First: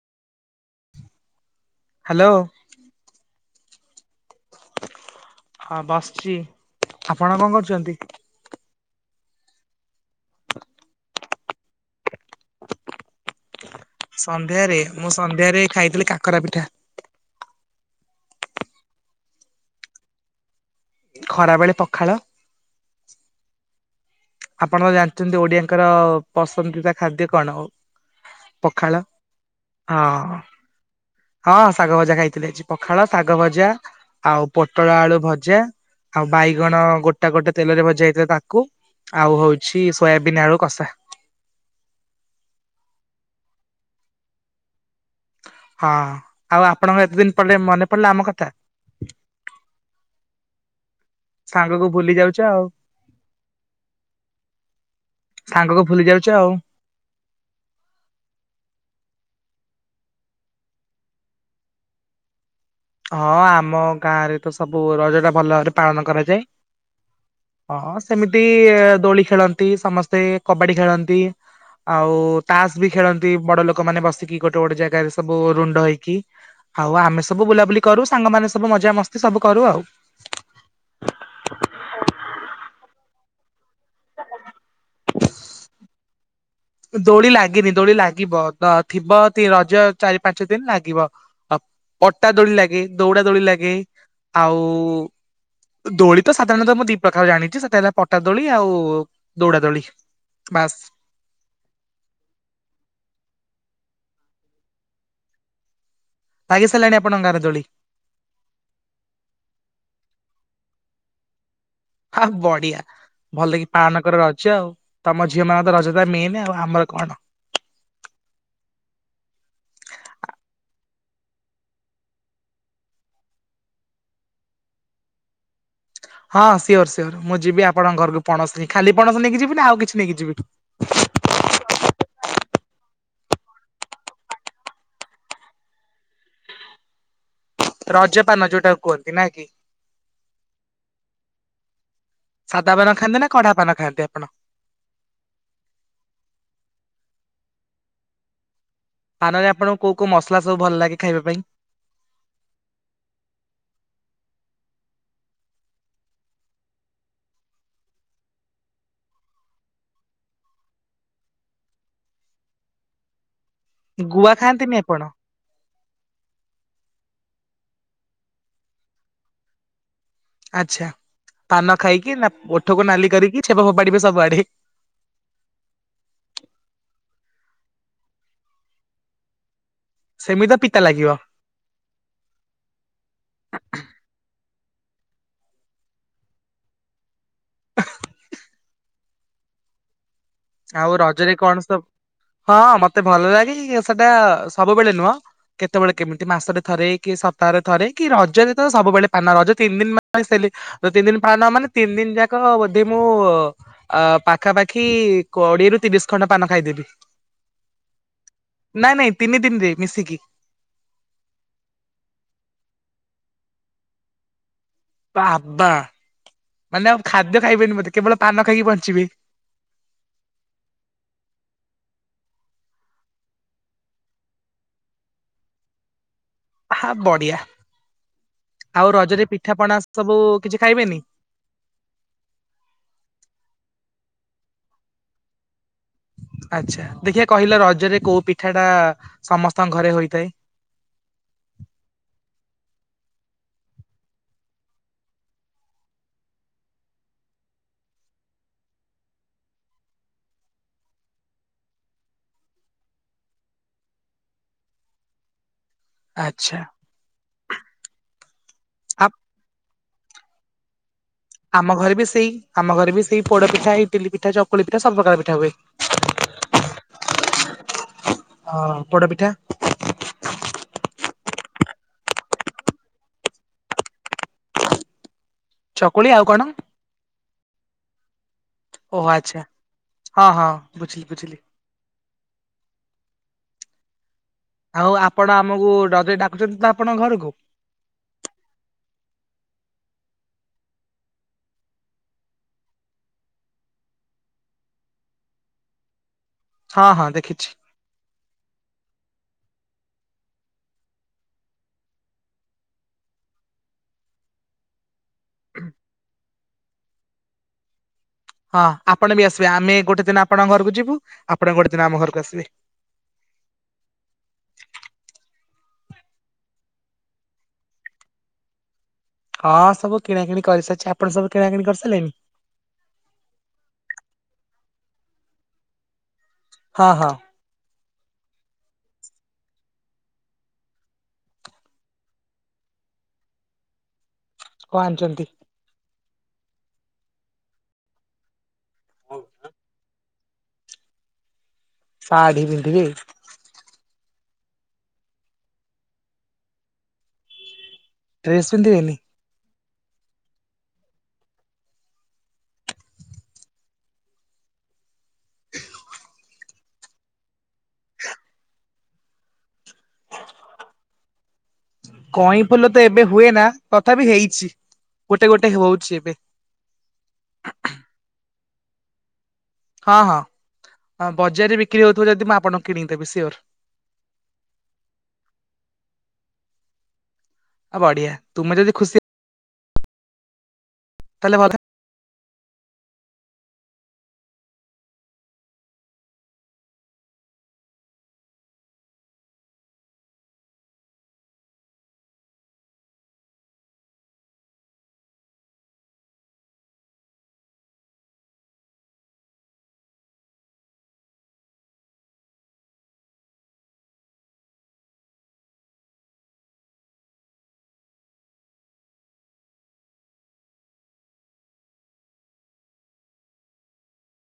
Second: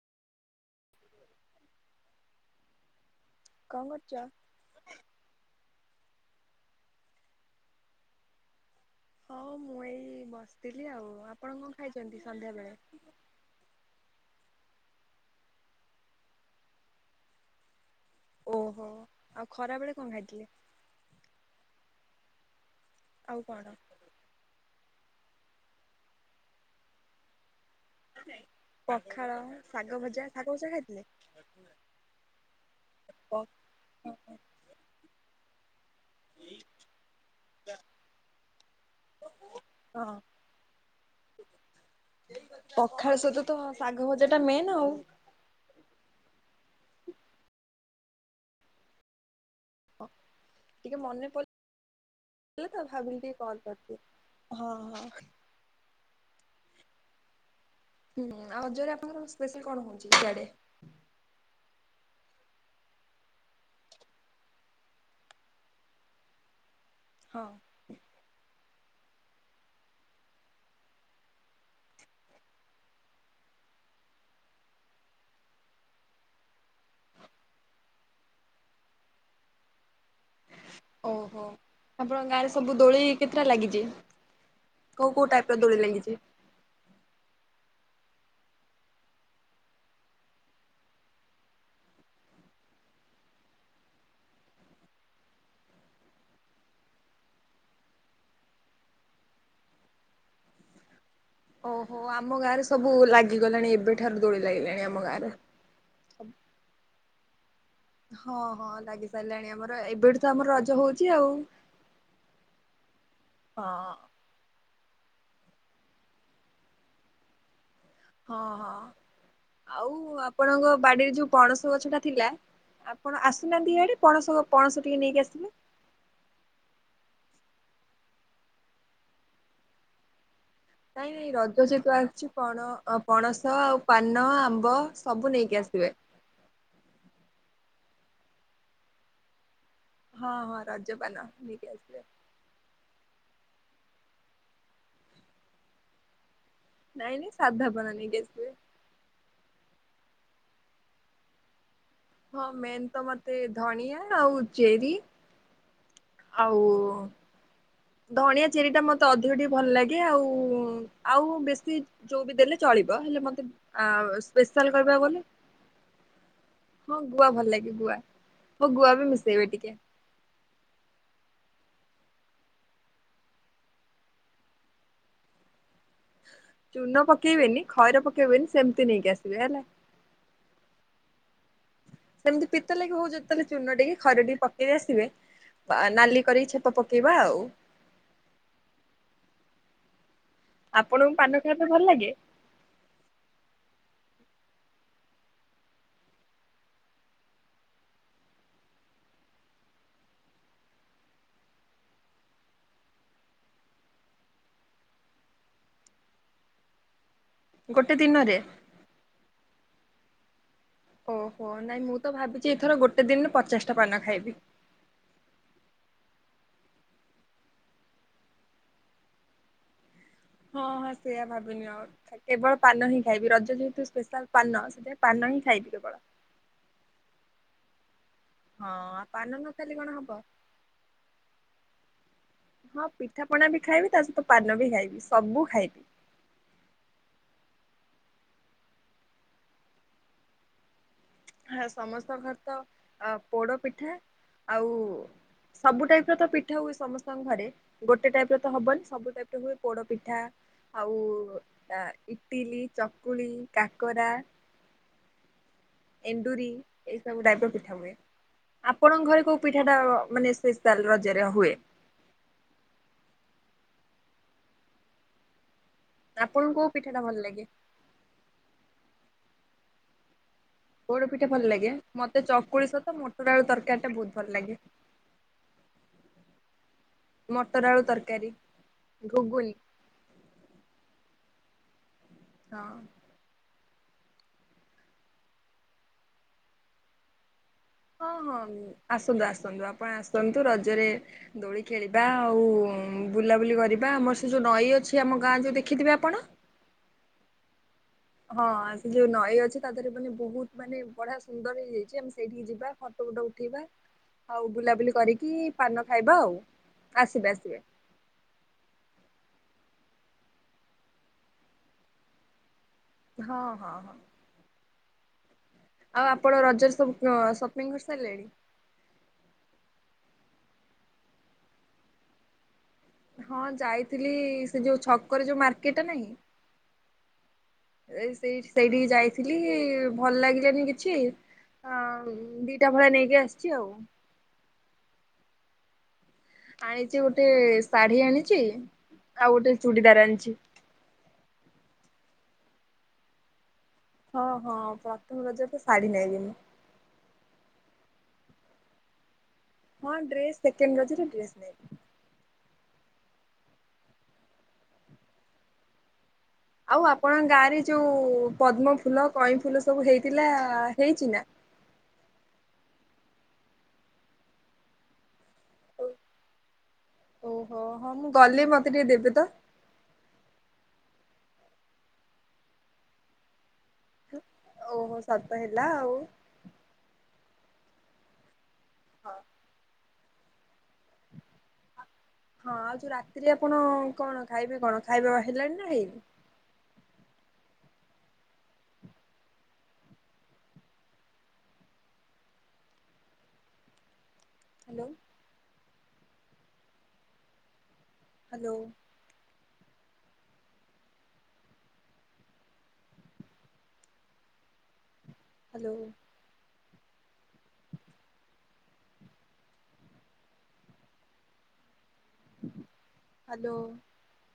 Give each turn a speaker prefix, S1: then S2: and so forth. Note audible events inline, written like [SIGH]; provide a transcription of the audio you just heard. S1: Hello.
S2: କଣ କରୁଚ?
S1: ହଁ ବାସିଛି। ଆପଣ କଣ କରୁଛନ୍ତି?
S2: ହଁ ମୁଁ ଏଇ ବସିଥିଲି ଆଉ। ଆପଣ କଣ ଖାଇଛନ୍ତି ସନ୍ଧ୍ୟାବେଳେ?
S1: ସନ୍ଧ୍ୟାରେ ମୁଁ ସନ୍ଧ୍ୟାରେ ଖାଇଥିଲି କାକରା ପିଠା।
S2: ଓହୋ! ଆଉ ଖରା ବେଳେ କଣ ଖାଇଥିଲେ?
S1: ଖରାବେଳେ ପଖାଳ।
S2: ଆଉ କଣ?
S1: ଆପଣ ତ ଜାଣିଚନ୍ତି ଓଡିଆଙ୍କର ପସନ୍ଦଦିତା ଖାଦ୍ୟ କଣ? ଓ
S2: ପଖାଳ,
S1: ହଁ
S2: ଶାଗଭଜା ଶାଗଭଜା ଖାଇଥିଲେ?
S1: ହଁ ଶାଗଭଜା ଖାଇଥିଲି। ଆଜି ପଖାଳ
S2: ପଖା
S1: ଶାଗଭଜା ଆଉ ପୋଟଳ ଆଳୁ ଭଜା। ଆଉ ବାଇଗଣ ଗୋଟା ଗୋଟେ ତେଲରେ ଭଜା ହେଇଥିଲା ତାକୁ। ଆଉ ହଉଛି
S2: ହଁ
S1: ସୋୟାବିନ୍ ଆଳୁ କଷା।
S2: ପଖାଳ ସହିତ ତ ଶାଗଭଜା ଟା ମେନ୍ ଆଉ।
S1: ହଁ, ଆଉ ଆପଣଙ୍କ ଏତେ ଦିନ ପରେ ମନେ ପଡିଲା ଆମ କଥା।
S2: ଓ ଟିକେ ମନେ ପ
S1: ସାଙ୍ଗକୁୁ ଭୁଲି ଯାଉଛ। ଆଉ
S2: ଥିଲି ତ ଭାବିଲି ଟିକେ କଲ୍ କରିଦିଏ ହଁ, ହଁ।
S1: ସାଙ୍ଗକୁ ଭୁଲି ଯାଉଛ ଆଉ।
S2: ହୁଁ, ଆଉ ରଜରେ ଆପଣଙ୍କର ସ୍ପେଶାଲ୍ କଣ ହଉଛି ସିଆଡେ?
S1: ହଁ ଆମ ଗାଁରେ ତ ସବୁ ରଜ ଟା ଭଲ ଭାବରେ ପାଳନ କରାଯାଏ।
S2: ହଁ।
S1: ଓ ହଁ ସେମିତି ଦୋଳି ଖେଳନ୍ତି। ସମସ୍ତେ କବାଡି ଖେଳନ୍ତି। ଆଉ ତାସ୍ ବି ଖେଳନ୍ତି ବଡ ଲୋକମାନେ ବସିକି ଗୋଟେ ଗୋଟେ ଜାଗାରେ ସବୁ ରୁଣ୍ଡ ହେଇକି। ଆଉ ଆମେ ସବୁ ବୁଲାବୁଲି କରୁ ସାଙ୍ଗମାନେ ସବୁ ମଜା ମସ୍ତି ସବୁ କରୁ ଆଉ।
S2: ଓହୋ! ଆପଣଙ୍କ ଗାଁରେ ସବୁ ଦୋଳି କେତେଟା ଲାଗିଚି?
S1: [INAUDIBLE]
S2: କୋଉ କୋଉ ଟାଇପ୍ ର ଦୋଳି ଲାଗିଛି?
S1: ଦୋଳି ଲାଗିନି, ଦୋଳି ଲାଗିବ, ତ ଥିବ ତି-ରଜ ଚାରି ପାଞ୍ଚ ଦିନ ଲାଗିବ। ଅ, ପଟା ଦୋଳି ଲାଗେ। ଦଉଡ଼ା ଦୋଳି ଲାଗେ। ଆଉ ଦୋଳି ତ ସାଧାରଣତଃ ମୁଁ ଦି ପ୍ରକାର ଜାଣିଛି। ସେଟା ହେଲା ପଟା ଦୋଳି ଆଉ ଦୌଡା ଦୋଳି। ବାସ୍
S2: ଓହୋ, ଆମ ଗାଁରେ ସବୁ ଲାଗିଗଲାଣି ଏବେଠାରୁ ଦୋଳି ଲାଗିଲାଣି ଆମ ଗାଁରେ।
S1: ଲାଗିସାରିଲାଣି ଆପଣଙ୍କ ଗାଁରେ ଦୋଳି?
S2: ହଁ, ହଁ ଲାଗି ସାରିଲାଣି ଆମର ଏବେଠୁ ତ ଆମର ରଜ ହଉଛି ଆଉ।
S1: ଆ, ବଡିଆ ଭଲ କି
S2: ହଁ।
S1: ପାଳନ କର ରଜ ଆଉ। ତୋମ ଝିଅମାନଙ୍କର ରଜ ଟା ମେନେ ଆଉ ଆମର କଣ।
S2: ହଁ, ହଁ ଆଉ ଆପଣଙ୍କ ବାଡିରେ ଯୋଉ ପଣସ ଗଛଟା ଥିଲା ଆପଣ ଆସୁନାହାନ୍ତି ଇଆଡ଼େ। ପଣସ ପଣସ ଟିକେ ନେଇକି ଆସିବେ।
S1: ହଁ ସିଓର୍ ସିଓର୍ ମୁଁ ଯିବି ଆପଣଙ୍କ ଘରକୁ ପଣସ ନେଇ। ଖାଲି ପଣସ ନେଇକି ଯିବି ନା ଆଉ କିଛି ନେଇକି ଯିବି?
S2: ନାଇଁ ନାଇଁ ରଜ ଯେହେତୁ ଅଛି ପଣ-ଅ, ପଣସ ଆଉ ପାନ, ଆମ୍ବ ସବୁ ନେଇକି ଆସିବେ।
S1: ରଜପାନ ଯୋଉଟାକୁ କୁହନ୍ତି ନା କି?
S2: ହଁ, ହଁ ରଜ ପାନ ନେଇକି ଆସିବେ।
S1: ସାଧା ପାନ ଖାଆନ୍ତି ନା କଡା ପାନ ଖାଆନ୍ତି ଆପଣ?
S2: ନାଇଁ ନାଇଁ ସାଧା ପାନ ନେଇକି ଆସିବେ।
S1: ପାନରେ ଆପଣଙ୍କୁ କୋଉ କୋଉ ମସଲା ସବୁ ଭଲ ଲାଗେ ଖାଇବା ପାଇଁ?
S2: ହଁ ମେନ୍ ତ ମୋତେ ଧଣିଆ ଆଉ ଚେରି ଆଉ ଧଣିଆ ଚେରିଟା ମତେ ଅଧିକ ଟିକେ ଭଲ ଲାଗେ ଆଉ ଆଉ ବେଶୀ ଯୋଉ ବି ଦେଲେ ଚଳିବ ହେଲେ ମତେ ଆଉ
S1: ଗୁଆ ଖାଆନ୍ତିନି
S2: ସ୍ପେଶାଲ
S1: ଆପଣ?
S2: କହିବାକୁ ଗଲେ ହଁ ଗୁଆ ଭଲ ଲାଗେ ଗୁଆ ହଁ ଗୁଆ ବି ମିଶେଇବେ ଟିକେ।
S1: ଆଚ୍ଛା ପାନ ଖାଇକି ନା ଓଠକୁ ନାଲି କରିକି ଛେପ ଫୋପାଡି଼ବେ ସବୁ ଆଡ଼େ।
S2: ଚୁନ ପକେଇବେନି ଖଇର ପକେଇବେନି ସେମିତି ନେଇକି ଆସିବେ ହେଲା।
S1: ସେମିତି ତ ପିତା ଲାଗିବ।
S2: ସେମିତି ପିତାଲାଗିବ ହଉ ଯେତେବେଳେ ଚୂନ ଟିକେ ଖଇର ଟିକେ ପକେଇିକି ଆସିବେ। ନାଲି କରିି ଛେପ ପକେଇବା ଆଉ।
S1: ଆଉ
S2: ଆପଣଙ୍କୁ ପାନ
S1: ରଜରେ
S2: ଖାଇବା
S1: କଣ
S2: ପାଇଁ ଭଲ
S1: ସବୁ
S2: ଲାଗେ
S1: ହଁ ମତେ ଭଲ ଲାଗେ ସେଟା ସବୁବେଳେ ନୁହଁ। କେତେବେଳେ କେମିତି ମାସରେ ଥରେ କି ସପ୍ତାହରେ ଥରେ କି ରଜରେ ତ ସବୁବେଳେ ପାନ ରଜ ତିନି ଦିନ [UNINTELLIGIBLE] ତିନି ଦିନ ପାଳନ ହେବ ମାନେ ତିନି ଦିନ ଯାକ ବୋଧି ମୁଁ ଅ ପାଖାପାଖି କୋଡ଼ିଏ ରୁ ତିରିଶ ଖଣ୍ଡ ପାନ ଖାଇଥିଲି।
S2: ଗୋଟେ ଦିନରେ?
S1: ନାଇଁ ନାଇଁ ତିନି ଦିନି ରେ ମିଶିକି।
S2: ଓହୋ ନାଇଁ ମୁଁ ତ ଭାବିଛି ଏଥର ଗୋଟେ ଦିନରେ ପଚାଶ ଟା ପାନ ଖାଇବି।
S1: ବାବା ମାନେ ଆଉ ଖାଦ୍ୟ ଖାଇବେନି କେବଳ ପାନ ଖାଇକି ବଞ୍ଚିବେ।
S2: ହଁ ହଁ ସେଇଆ ଭାବିନିଅ ଆଉ। କେବଳ ପାନ ହିଁ ଖାଇବି ରଜ ଯେହେତୁ ସ୍ପେଶାଲ ପାନ ସେଥିପାଇଁ ପାନ ହିଁ ଖାଇବି କେବଳ।
S1: ଆହା ବଢ଼ିଆ ଆଉ
S2: ହଁ।
S1: ରଜରେ
S2: ପାନ ନ
S1: ପିଠା
S2: ଖାଇଲେ
S1: ପଣା
S2: କଣ ହବ
S1: ସବୁ କିଛି ଖାଇବେନି?
S2: ହଁ ପିଠାପଣା ବି ଖାଇବି ତା ସହିତ ପାନ ବି ଖାଇବି ସବୁ ଖାଇବି।
S1: ଆଚ୍ଛା ଦେଖିଆ କହିଲ ରଜରେ କୋଉ ପିଠା ଟା ସମସ୍ତଙ୍କ ଘରେ ହୋଇଥାଏ?
S2: ହା ସମସ୍ତଙ୍କ ଘରେ ତ ପୋଡ଼ ପିଠା ଆଉ ସବୁ ଟାଇପ୍ ର ତ ପିଠା ହୁଏ ସମସ୍ତଙ୍କ ଘରେ। ଗୋଟେ ଟାଇପ୍ ର ତ ହବନି ସବୁ ଟାଇପ୍ ର ହୁଏ ପୋଡ଼ପିଠା ଆଉ ଇଟିଲି, ଚକୁଳି, କାକରା। ଏଣ୍ଡୁରି।
S1: ଆଚ୍ଛା
S2: ଏଇ ସବୁ ଟାଇପ୍ ର ପିଠା ହୁଏ
S1: ଆ
S2: ଆପଣଙ୍କ ଘରେ କୋଉ ପିଠା ଟା ମାନେ ସେ ରଜରେ ହୁଏ?
S1: ଆମ ଘରେ ବି ସେଇ ଆମ ଘରେ ବି ସେଇ ପୋଡ଼ ପିଠା, ଇଟିଲି ପିଠା, ଚକୁଳି ପିଠା, ସବୁ ପ୍ରକାର ପିଠା ହୁଏ।
S2: ଆପଣଙ୍କୁ କୋଉ ପିଠା ଟା ଭଲ ଲାଗେ?
S1: ହଁ ପୋଡ଼ପିଠା।
S2: ପୋଡ଼ପିଠା ଭଲ ଲାଗେ ମତେ ଚକୁଳି ସହିତ ମଟର ଆଳୁ ତରକାରୀ ଟା ବହୁତ୍ ଭଲ ଲାଗେ।
S1: ଚକୁଳି ଆଉ କଣ?
S2: ମଟର ଆଳୁ ତରକାରୀ
S1: ଓହୋ ଆଚ୍ଛା
S2: ଗୁଗୁନୀ।
S1: ହଁ ହଁ ବୁଝିଲି ବୁଝିଲି।
S2: ହଁ।
S1: ଆଉ ଆପଣ ଆମକୁ [UNINTELLIGIBLE] ଡାକୁଛନ୍ତି ତ ଆପଣଙ୍କ ଘରକୁ।
S2: ହଁ ହଁ ଆସନ୍ତୁ ଆସନ୍ତୁ ଆପଣ ଆସନ୍ତୁ ରଜରେ ଦୋଳି ଖେଳିବା ଆଉ ବୁଲାବୁଲି କରିବା ଆମର ସେ ଯୋଉ ନଈ ଅଛି ଆମ ଗାଁ ଯୋଉ ଦେଖିଥିବେ ଆପଣ?
S1: ହଁ ହଁ ଦେଖିଛି।
S2: ହଁ ସେ ଯୋଉ ନଈ ଅଛି ତା ଦେହରେ ମାନେ ବହୁତ୍ ମାନେ ବଢ଼ିଆ ସୁନ୍ଦର ହେଇଯାଇଛି ଆମେ ସେଇଠିକି ଯିବା। ଫଟୋ ଫୁଟ ଉଠେଇବା ଆଉ ବୁଲାବୁଲି କରିକି ପାନ ଖାଇବା ଆଉ ଆସିବା ସିଏ।
S1: ହଁ ଆପଣ ବି ଆସିବେ ଆମେ ଗୋଟେ ଦିନ ଆପଣଙ୍କ ଘରକୁ ଯିବୁ ଆପଣ ଗୋଟେ ଦିନ ଆମ ଘରକୁ ଆସିବେ।
S2: ହଁ ହଁ ହଁ। ଆଉ ଆପଣ ରଜରେ ସବୁ ସପିଂ କରିସାରିଲେଣି?
S1: ହଁ ସବୁ କିଣାକିଣି କରିସାରିଛି। ଆପଣ ସବୁ କିଣାକଣି କରିସାରିଲେଣି?
S2: ହଁ ଯାଇଥିଲି ସେ ଯୋଉ ଛକରେ ଯୋଉ ମାର୍କେଟ ନାହିଁ।
S1: ହଁ ହଁ।
S2: ଏ ସେଇ ସେଇଠିକି ଯାଇଥିଲି ଭଲ ଲାଗିଲାନି କିଛି ହଁ ଦିଟା ଭଳିଆ ନେଇକି ଆସିଛି ଆଉ।
S1: କଣ ଆଣିଚନ୍ତି?
S2: ଆଣିଛି ଗୋଟେ ଶାଢୀ ଆଣିଛି ଆଉ ଗୋଟେ ଚୁଡିଦାର ଆଣିଚି।
S1: ପାଢୀ ପିନ୍ଧିବେ?
S2: ହଁ ହଁ ପ୍ରଥମ ରଜ ତ ଶାଢ଼ୀ ନେବି ମୁଁ।
S1: ଡ୍ରେସ୍ ପିନ୍ଧିବେନି?
S2: ହଁ ଡ୍ରେସ୍ ସେକେଣ୍ଡ ରଜରେ ଡ୍ରେସ୍ ନେଲି। ଆଉ ଆପଣଙ୍କ ଗାଁରେ ଯେଉଁ ପଦ୍ମ ଫୁଲ କଇଁ ଫୁଲ ସବୁ ହେଇଥିଲା ହେଇଛିନା?
S1: କଇଁ ଫୁଲ ତ ଏବେ ହୁଏ ନା ତଥାପି ହେଇଛି। ଗୋଟେ ଗୋଟେ ହଉଛି ଏବେ।
S2: ଓହୋ ହଁ ମୁଁ ଗଲେ ମତେ ଟିକେ ଦେବେ ତ।
S1: ହଁ ହଁ ଆଁ ବଜାରରେ ବିକ୍ରି ହଉଥିବ ଯଦି ମୁଁ ଆପଣଙ୍କୁ କିଣିକି ଦେବି ସିଓର।
S2: ଓହୋ ସତ ହେଲା ଆଉ।
S1: ଆଉ ବଢ଼ିଆ ତୁମେ ଯଦି ଖୁସି
S2: ହଁ।
S1: ତାହେଲେ ମତେ
S2: ହଁ ଆଉ ଯୋଉ ରାତିରେ ଆପଣ କଣ ଖାଇବେ କଣ ଖାଇବା ହେଲାଣି ନା ହେଇନି? ହ୍ୟାଲୋ। ହ୍ୟାଲୋ। ହ୍ୟାଲୋ। ହ୍ୟାଲୋ।